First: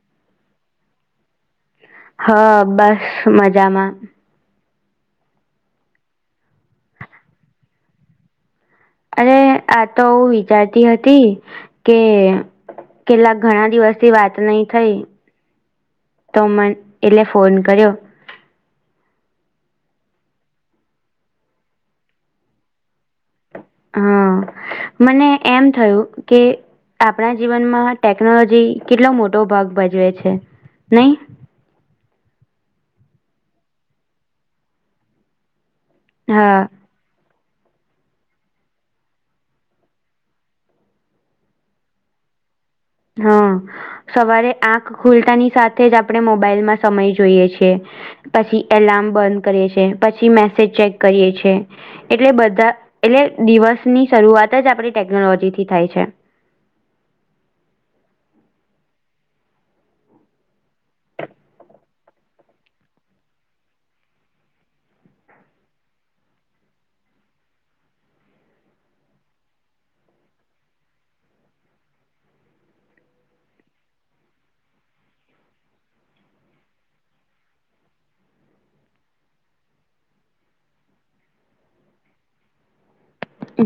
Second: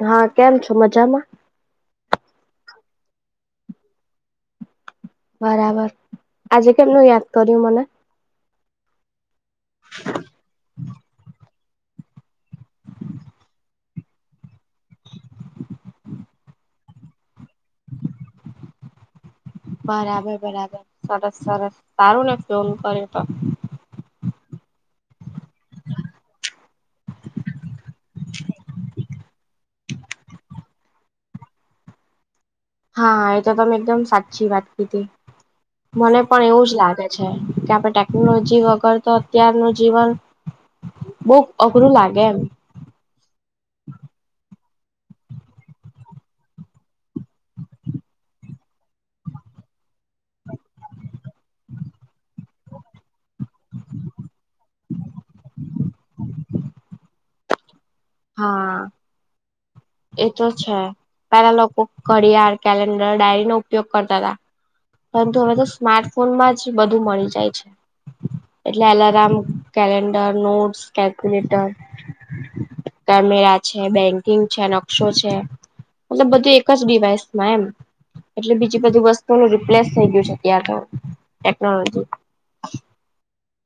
હા કેમ છો મજામાં. હ બસ મજામાં. બરાબર આજે કેમનું યાદ કર્યું મને. અરે આ તો હ વિચારતી હતી. કે કેટલા ઘણા દિવસથી વાત નહી થઈ. તો મને એટલે ફોન કર્યો. બરાબર બરાબર સરસ સરસ સારું ને ફોલ કર્યું તો. હા મને એમ થયું કે. આપણા જીવનમાં ટેકનોલોજી કેટલો મોટો ભાગ ભજવે છે નહી. હા એ તો તમે એકદમ સાચી વાત કીધી મને પણ હા એવું જ લાગે. કે આપણે ટેકનોલોજી વગર તો અત્યારનું જીવન. બહુ અઘરો લાગે એમ. હા સવારે આંખ ખુલતાની સાથે જ આપણે મોબાઈલમાં સમય જોઈએ છે. પછી એલાર્મ બંધ કરીએ છે પછી મેસેજ ચેક કરીએ છે. એટલે બધા એટલે દિવસની શરૂઆત જ આપડી ટેકનોલોજી થી થાય છે. હા. એ તો છે પેલા લોકો ઘરિયાર, કેલેન્ડર, ડાયરીનો ઉપયોગ કરતા હતા. પરંતુ હવે તો સ્માર્ટફોનમાં જ બધું મળી જાય છે. એટલે alarm, calendar, notes, calculator camera છે, બેંકિંગ છે, નકશો છે. મતલબ બધું એક જ ડિવાઈસમાં એમ એટલે બીજી બધી વસ્તુઓ. લેસ થઈ ગયું છે ત્યાં તો ટેકનોલોજી.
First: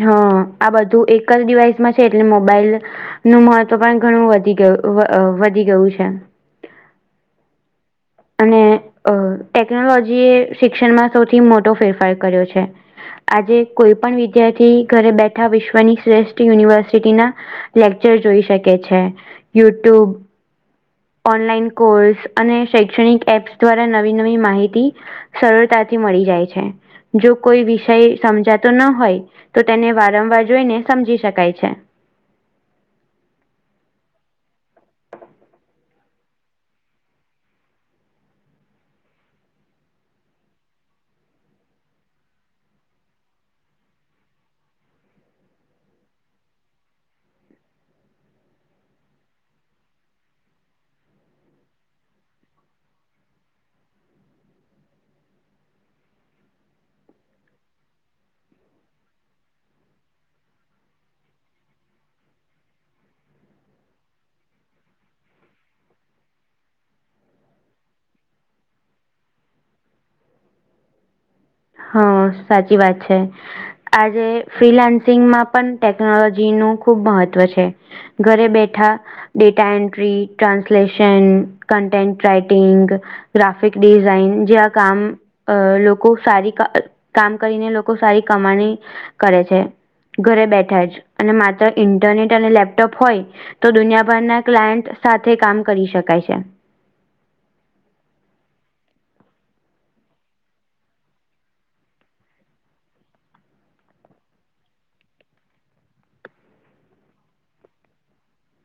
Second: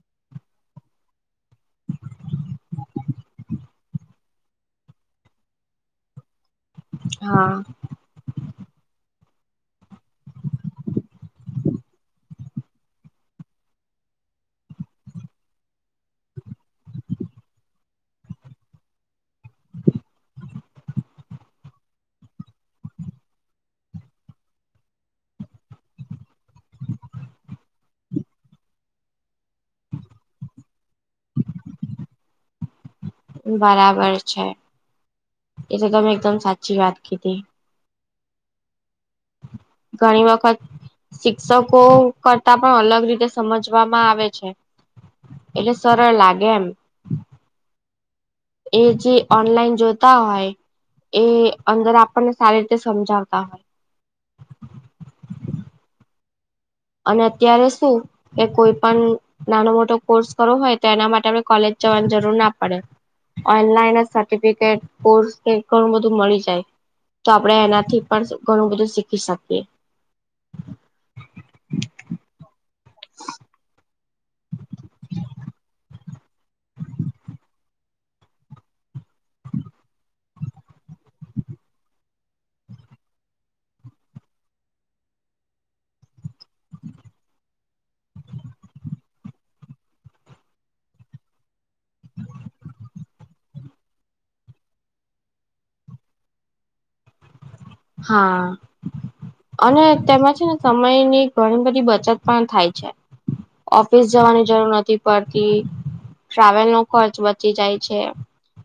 હા આ બધું એક જ ડિવાઈસમાં છે એટલે મોબાઈલ. નું મહત્વ પણ ઘણું વધી ગયું વધી ગયું છે. હા. અને ટેકનોલોજી એ શિક્ષણમાં સૌથી મોટો ફેરફાર કર્યો છે. આજે કોઈ પણ વિદ્યાર્થી ઘરે બેઠા વિશ્વની શ્રેષ્ઠ યુનિવર્સિટીના લેક્ચર જોઈ શકે છે યુટ્યુબ. ઓનલાઈન કોર્સ અને શૈક્ષણિક એપ્સ દ્વારા નવી નવી માહિતી. સરળતાથી મળી જાય છે. જો કોઈ વિષય સમજાતો ન હોય તો તેને વારંવાર જોઈને સમજી શકાય છે. બરાબર છે. એટે ગમેં એકદમ સાચી વાત કીધી. ઘણી વખત. શિક્ષકો કરતા પણ અલગ રીતે સમજવામાં આવે છે. એટલે સરળ લાગે એમ. એ જે ઓનલાઈન જોતા હોય. એ અંદર આપણને સારી રીતે સમજાવતા હોય. અને અત્યારે શું. કે કોઈ પણ નાનો મોટો કોર્સ કરવો હોય તો એના માટે આપણે કોલેજ જવાની જરૂર ના પડે. ઓનલાઈન સર્ટિફિકેટ કોર્સ ઘણું બધું મળી જાય. તો આપણે એનાથી પણ ઘણું બધું શીખી શકીએ. હા સાચી વાત છે. આજે ફ્રીલાન્સિંગમાં પણ ટેકનોલોજી નું ખુબ મહત્વ છે. ઘરે બેઠા. Data entry translation, content writing graphic design જે આ કામ અ લોકો સારી. ક- કામ કરીને લોકો‌ લોકો સારી કમાણી કરે છે. ઘરે બેઠા છે અને માત્ર ઇન્ટરનેટ અને લેપટોપ હોય. તો દુનિયાભરના ક્લાયન્ટ સાથે કામ કરી શકાય છે. હા. અને તેમાં છે ને સમયની ઘણી બધી બચત પણ થાય છે. ઓફિસ જવાની જરૂર નથી પડતી ટ્રાવેલ નો ખર્ચ બચી જાય છે.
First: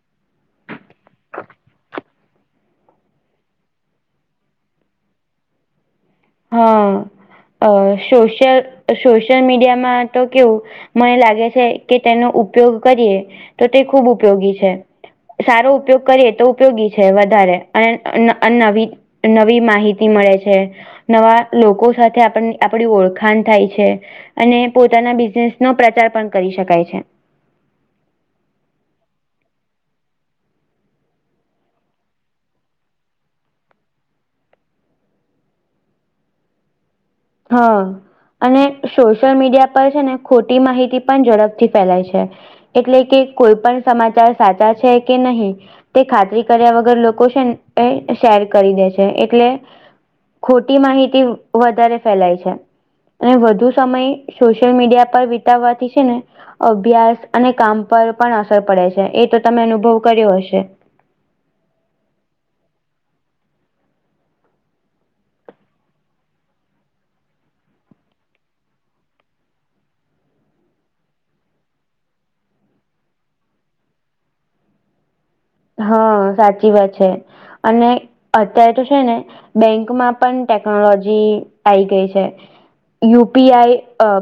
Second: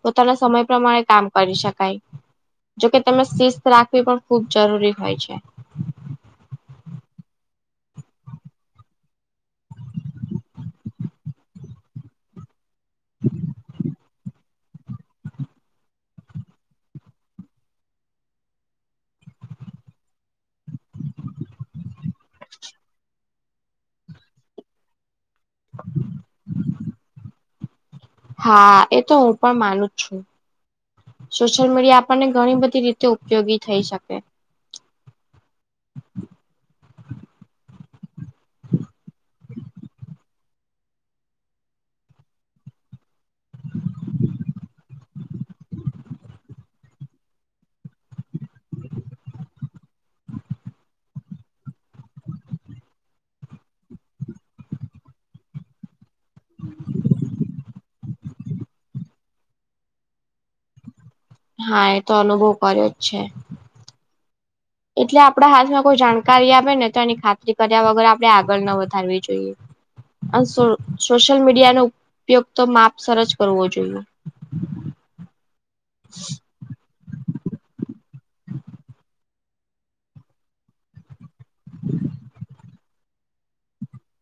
પોતાના સમય પ્રમાણે કામ કરી શકાય. જોકે તમે શિસ્ત રાખવી પણ ખૂબ જરૂરી હોય છે. હા સોશિયલ સોશિયલ મીડિયામાં તો કેવું. મને લાગે છે કે તેનો ઉપયોગ કરીએ તો તે ખૂબ ઉપયોગી છે. સારો ઉપયોગ કરીએ તો ઉપયોગી છે વધારે અન અનેનવી. નવી માહિતી મળે છે. નવા લોકો સાથે આપ આપણી ઓળખાણ થાય છે. અને પોતાના બિઝનેસ નો પ્રચાર પણ કરી શકાય છે. હા એ તો હું પણ માનું જ છું. સોશિયલ મીડિયા આપણને ઘણી બધી રીતે ઉપયોગી થઈ શકે. હા. અને સોશિયલ મીડિયા પર છે ને ખોટી માહિતી પણ ઝડપથી ફેલાય છે. એટલે કે કોઈ પણ સમાચાર સાચા છે કે નહી. તે ખાતરી કર્યા વગર લોકો છે શેર કરી દે છે એટલે. ખોટી માહિતી વધારે ફેલાય છે. અને વધુ સમય સોશિયલ મીડિયા પર વિતાવવાથી છે ને. અભ્યાસ અને કામ પર પણ અસર પડે છે એ તો તમે અનુભવ કર્યો હશે. હા એ તો અનુભવ કર્યો જ છે. એટલે આપણા હાથમાં કોઈ જાણકારી આપે ને તો એની ખાતરી કર્યા વગર આપણે આગળ ન વધારવી જોઈએ. સોશિયલ મીડિયાનોો ઉપયોગ તો માપ સર જ કરવો જોઈએ હા સાચી વાત છે, અને અત્યારે તો છે, ને. બેંકમાં પણ ટેકનોલોજી આઈ ગઈ છે, યુપીઆઈ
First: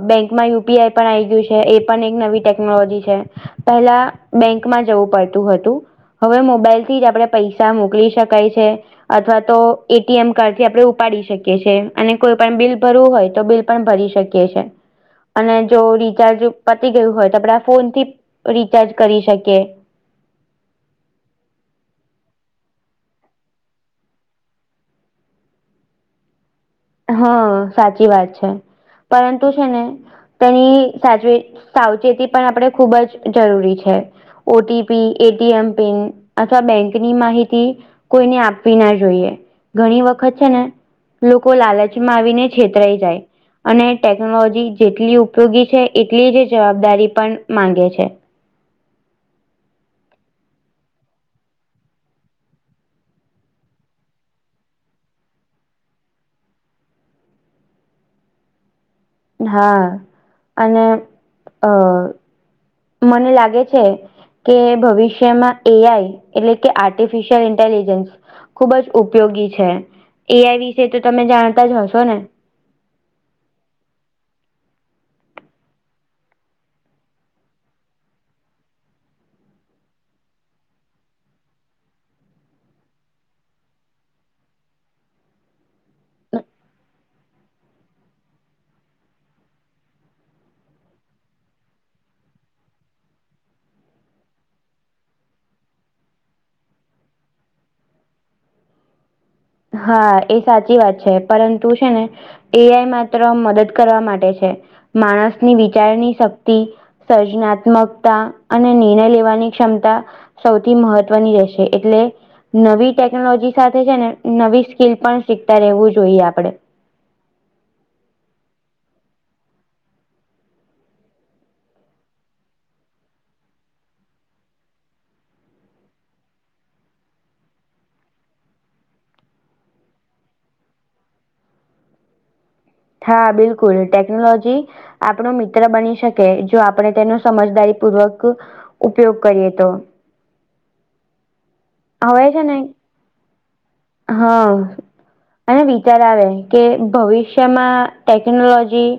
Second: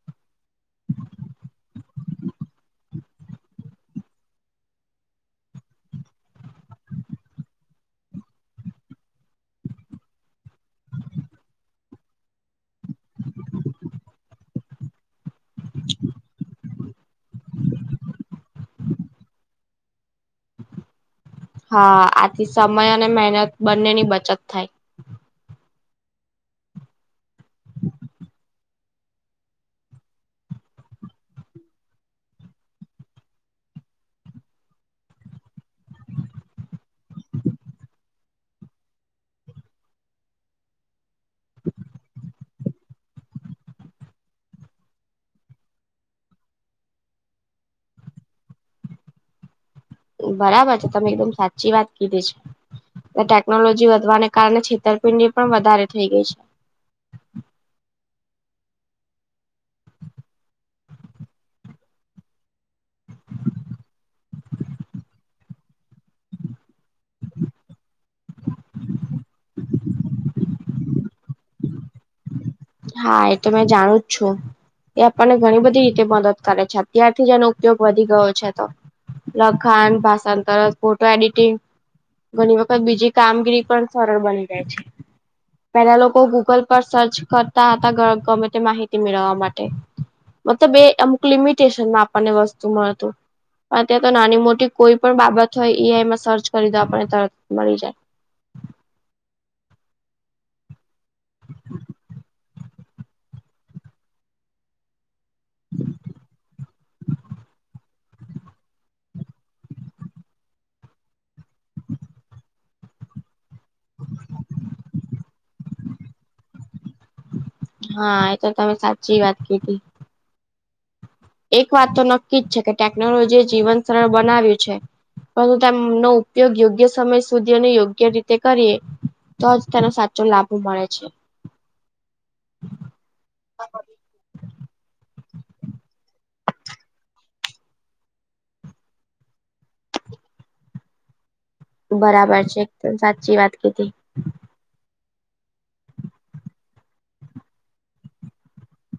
બેંકમાં યુપીઆઈ પણ આવી ગયું છે, એ પણ એક નવી ટેકનોલોજી છે. પહેલા બેંકમાં જવું પડતું હતું, હવે મોબાઈલ થી જ આપણે પૈસા મોકલી શકાય છે. અથવા તો એટીએમ કાર્ડ થી આપણે ઉપાડી શકીએ છીએ, અને કોઈ પણ બિલ. ભરવું હોય તો બિલ પણ ભરી શકીએ છે. અને જો રિચાર્જ પતી ગયું હોય, તો આપડા ફોન થી રિચાર્જ કરી શકીએ. હા આથી સમય અને મહેનત બંનેની બચત થાય. હા સાચી વાત છે, પરંતુ છે, ને તેની સાચ સાવચેતી પણ આપણે ખૂબ જ જરૂરી છે. ઓટીપી એટીએમ પિન અથવા બેંકની માહિતી, કોઈને આપવી ના જોઈએ ઘણી વખત છે, ને લોકો લાલચમાં આવીને છેતરાઈ જાય, અને ટેકનોલોજી જેટલી ઉપયોગી છે, એટલી જ જવાબદારી પણ માંગે છે. બરાબર છે, તમે એકદમ સાચી વાત કીધી છે. ટેકનોલોજી વધવાને કારણે છેતરપિંડી પણ વધારે થઇ ગઈ છે. હા અને અને મને લાગે છે, કે ભવિષ્યમાં એ આઈ એટલે કે આર્ટિફિશયલ ઇન્ટેલિજન્સ, ખુબ જ ઉપયોગી છે, એઆઈ વિશે તો તમે જાણતા જ હશો ને હા એ તો મેં જાણું જ છું, એ આપણને ઘણી બધી રીતે મદદ કરે છે, અત્યારથી જ એનો ઉપયોગ વધી ગયો છે, તો લખાન ભાષાંતર ફોટો એડિટિંગ ઘણી વખત બીજી કામગીરી પણ સરળ બની જાય છે, પેલા લોકો ગૂગલ પર સર્ચ કરતા હતા, ગમે તે માહિતી મેળવવા માટે. મતલબ એ અમુક લિમિટેશનમાં આપણને વસ્તુ મળતું, ત્યાં તો નાની મોટી કોઈ પણ બાબત હોય ઈ આઈમાં સર્ચ કરી દો આપણને તરત મળી જાય. હા એ સાચી વાત છે, પરંતુ છે, ને એ, આઈ માત્ર મદદ કરવા માટે છે, માણસની વિચારની શક્તિ સર્જનાત્મકતા અને નિર્ણય લેવાની ક્ષમતા સૌથી મહત્વની રહેશે એટલે નવી ટેકનોલોજી, સાથે છે, ને નવી સ્કીલ પણ શીખતા રહેવું જોઈએ, આપડે હા એ તો તમે સાચી વાત કીધી. એક વાત તો નક્કી જ છે, કે ટેકનોલોજી એ જીવન સરળ બનાવ્યું છે. પરંતુ તેમનો ઉપયોગ યોગ્ય સમય સુધી અને યોગ્ય રીતે કરીએ. તો જ તેનો સાચો લાભો મળે છે. હા, બિલકુલ ટેકનોલોજી. આપણો મિત્ર બની શકે જો આપણે તેનો સમજદારી પૂર્વક ઉપયોગ કરીએ તો, હવે બરાબર ને છે, એકદમ સાચી વાત કીધી. હા, અને વિચાર આવે કે ભવિષ્યમાં ટેકનોલોજી,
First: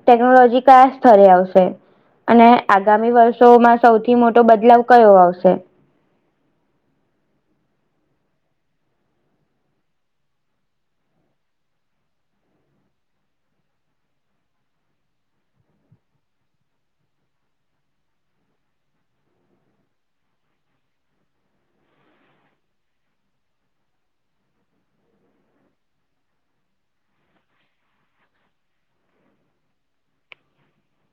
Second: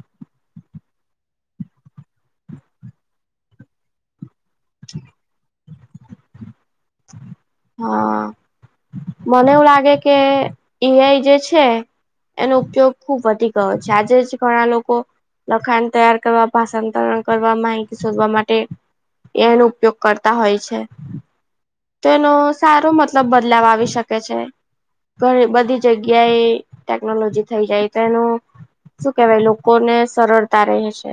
ટેકનોલોજી કયા સ્થરે આવશે અને આગામી વર્ષ શોમાં સૌથી મોટો બદલાવ કયો આવશે, હા મને એવું લાગે કે ઈઆ જે છે, એનો ઉપયોગ ખૂબ વધી ગયો છે, આજે જ ઘણા લોકો લખાણ તૈયાર કરવા ભાષાંતરણ કરવા માહિતી શોધવા માટે. એનો ઉપયોગ કરતા હોય છે, ન સારો મતલબ બદલાવ આવી શકે છે, ઘણી બધી જગ્યાએ ટેકનોલોજી થઈ જાય તો એનું શું કેવાય લોકોને સરળતા રહે છે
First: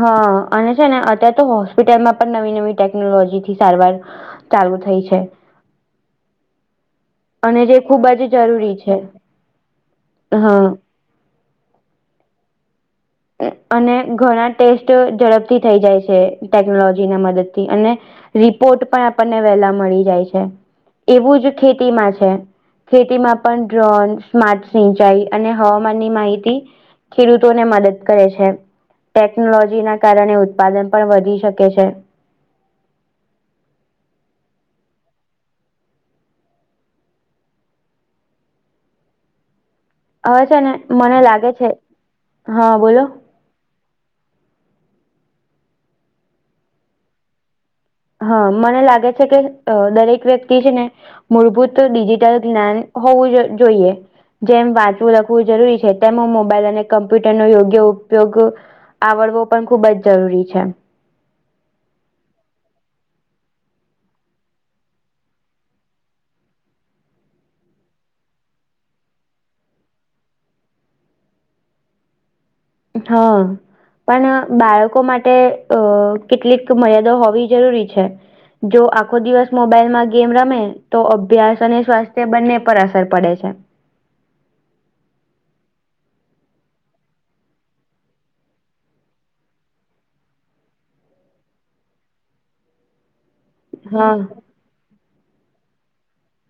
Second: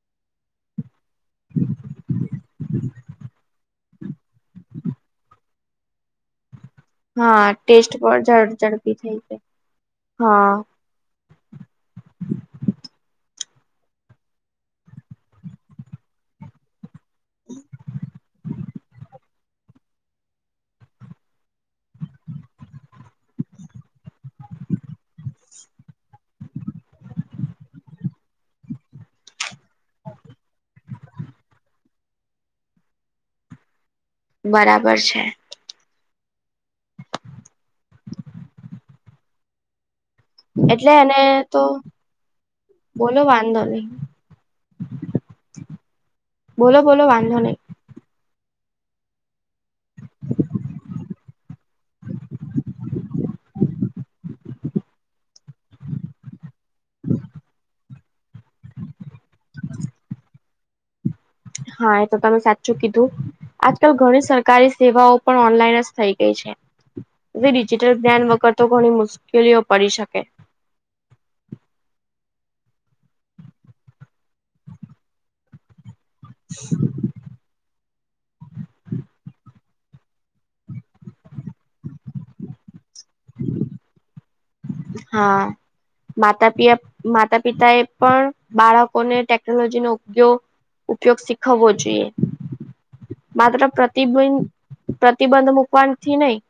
હા અને છે ને અત્યારે તો હોસ્પિટલમાં પણ નવી નવી ટેકનોલોજી થી સારવાર ચાલુ થઈ છે હા અને જે ટેસ્ટ ખૂબ જ પણ ઝડ જરૂરી છે ઝડપી થઈ જાય હા અને ઘણા ટેસ્ટ ઝડપથી થઇ જાય છે ટેકનોલોજી ના મદદથી અને રિપોર્ટ પણ આપણને વેલા મળ જાય છે એવું જ ખેતીમાં છે ખેતીમાં પણ ડ્રોન સ્માર્ટ સિંચાઈ અને હવામાનની માહિતી ખેડૂતોને મદદ કરે છે ટેકનોલોજી ના કારણે ઉત્પાદન પણ વધી શકે છે બરાબર છે હવે છે ને એટલે એને મને લાગે તો છે બોલો વાંધો નહી બોલો બોલો વાંધો નહી હા મને લાગે છે કે દરેક વ્યક્તિ છે ને મૂળભૂત ડિજિટલ જ્ઞાન હોવું જોઈએ જેમ વાંચવું લખવું જરૂરી છે તેમ હ મોબાઈલ અને કમ્પ્યુટર નો યોગ્ય ઉપયોગ આવડવો પણ ખુબ જ જરૂરી છે હા એ તો તમે સાચું કીધું આજકાલ ઘણી સરકારી સેવાઓ પણ ઓનલાઈન જ થઈ ગઈ છે પી ડિજિટલ ધ્્યાન વગર તો ઘણી મુશ્કેલીઓ પડી શકે હા પણ બાળકો માટે અ કેટલીક મર્યાદો હોવી જરૂરી છે જો આખો દિવસ મોબાઈલમાં ગેમ રમે તો અભ્યાસ અને સ્વાસ્થ્ય બંને પર અસર પડે છે હા માતા પ માતા પિતા એ પણ બાળકોને ટેકનોલોજીનોો ઉપયોગ ઉપયોગ શીખવવો જોઈએ માત્ર પ્રતિબિ હા પ્રતિબંધ મૂકવાથી નહી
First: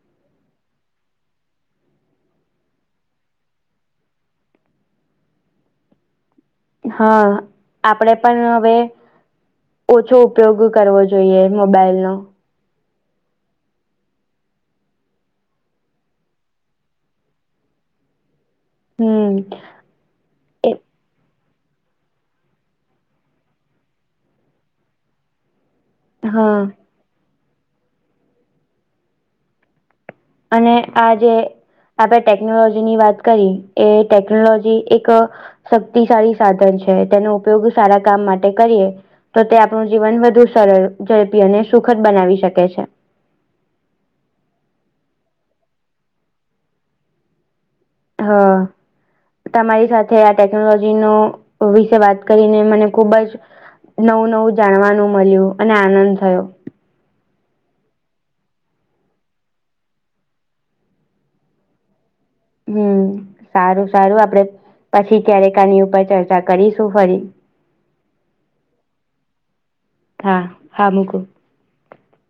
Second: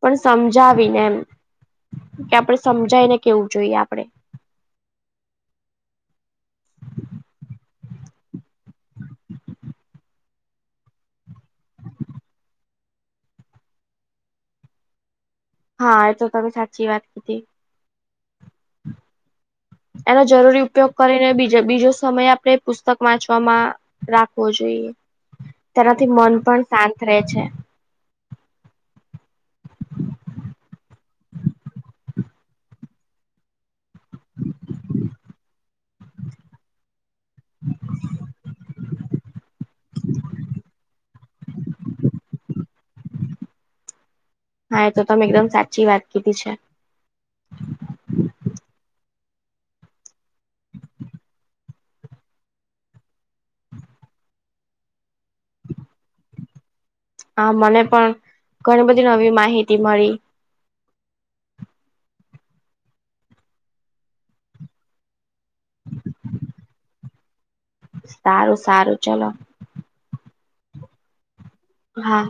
પણ સમજાવીને એમ કે આપડે સમજાય ને કેવું જોઈએ આપડે હા આપડે પણ હવે ઓછો ઉપયોગ કરવો જોઈએ મોબાઈલ નો હા એ તો તમે સાચી વાત કી હતી હમ એનો જરૂરી એ ઉપયોગ કરીને બીજ બીજો સમય આપણે પુસ્તક વાંચવામાં રાખવો જોઈએ [inaudible] તેનાથી મન હા પણ શાંત રહે છે અને આ જે આપડણે ટેકનોલોજી ની વાત કરી એ ટેકનોલોજી એક શક્તિશાળી સાધન છે તેનો ઉપયોગ સારા કામ માટે કરીએ તો તે આપણું જીવન વધુ સરળ ઝડપી અને સુખદ બનાવી શકે છે હા એ તો તમે એકદમ સાચી વાત કીધી છે હા તમારી સાથે આ ટેકનોલોજી નો વિશે વાત કરીને મને ખુબ જ નવું નવું જાણવાનું મળ્યું અને આનંદ થયો હા મને પણ ઘણી બધી નવી માહિતી મળી હમ સારું સારું આપડે પછી ક્યારેક આની ઉપર ચર્ચા કરીશું ફરી સારું સારું ચલોો હા હા મકોો હા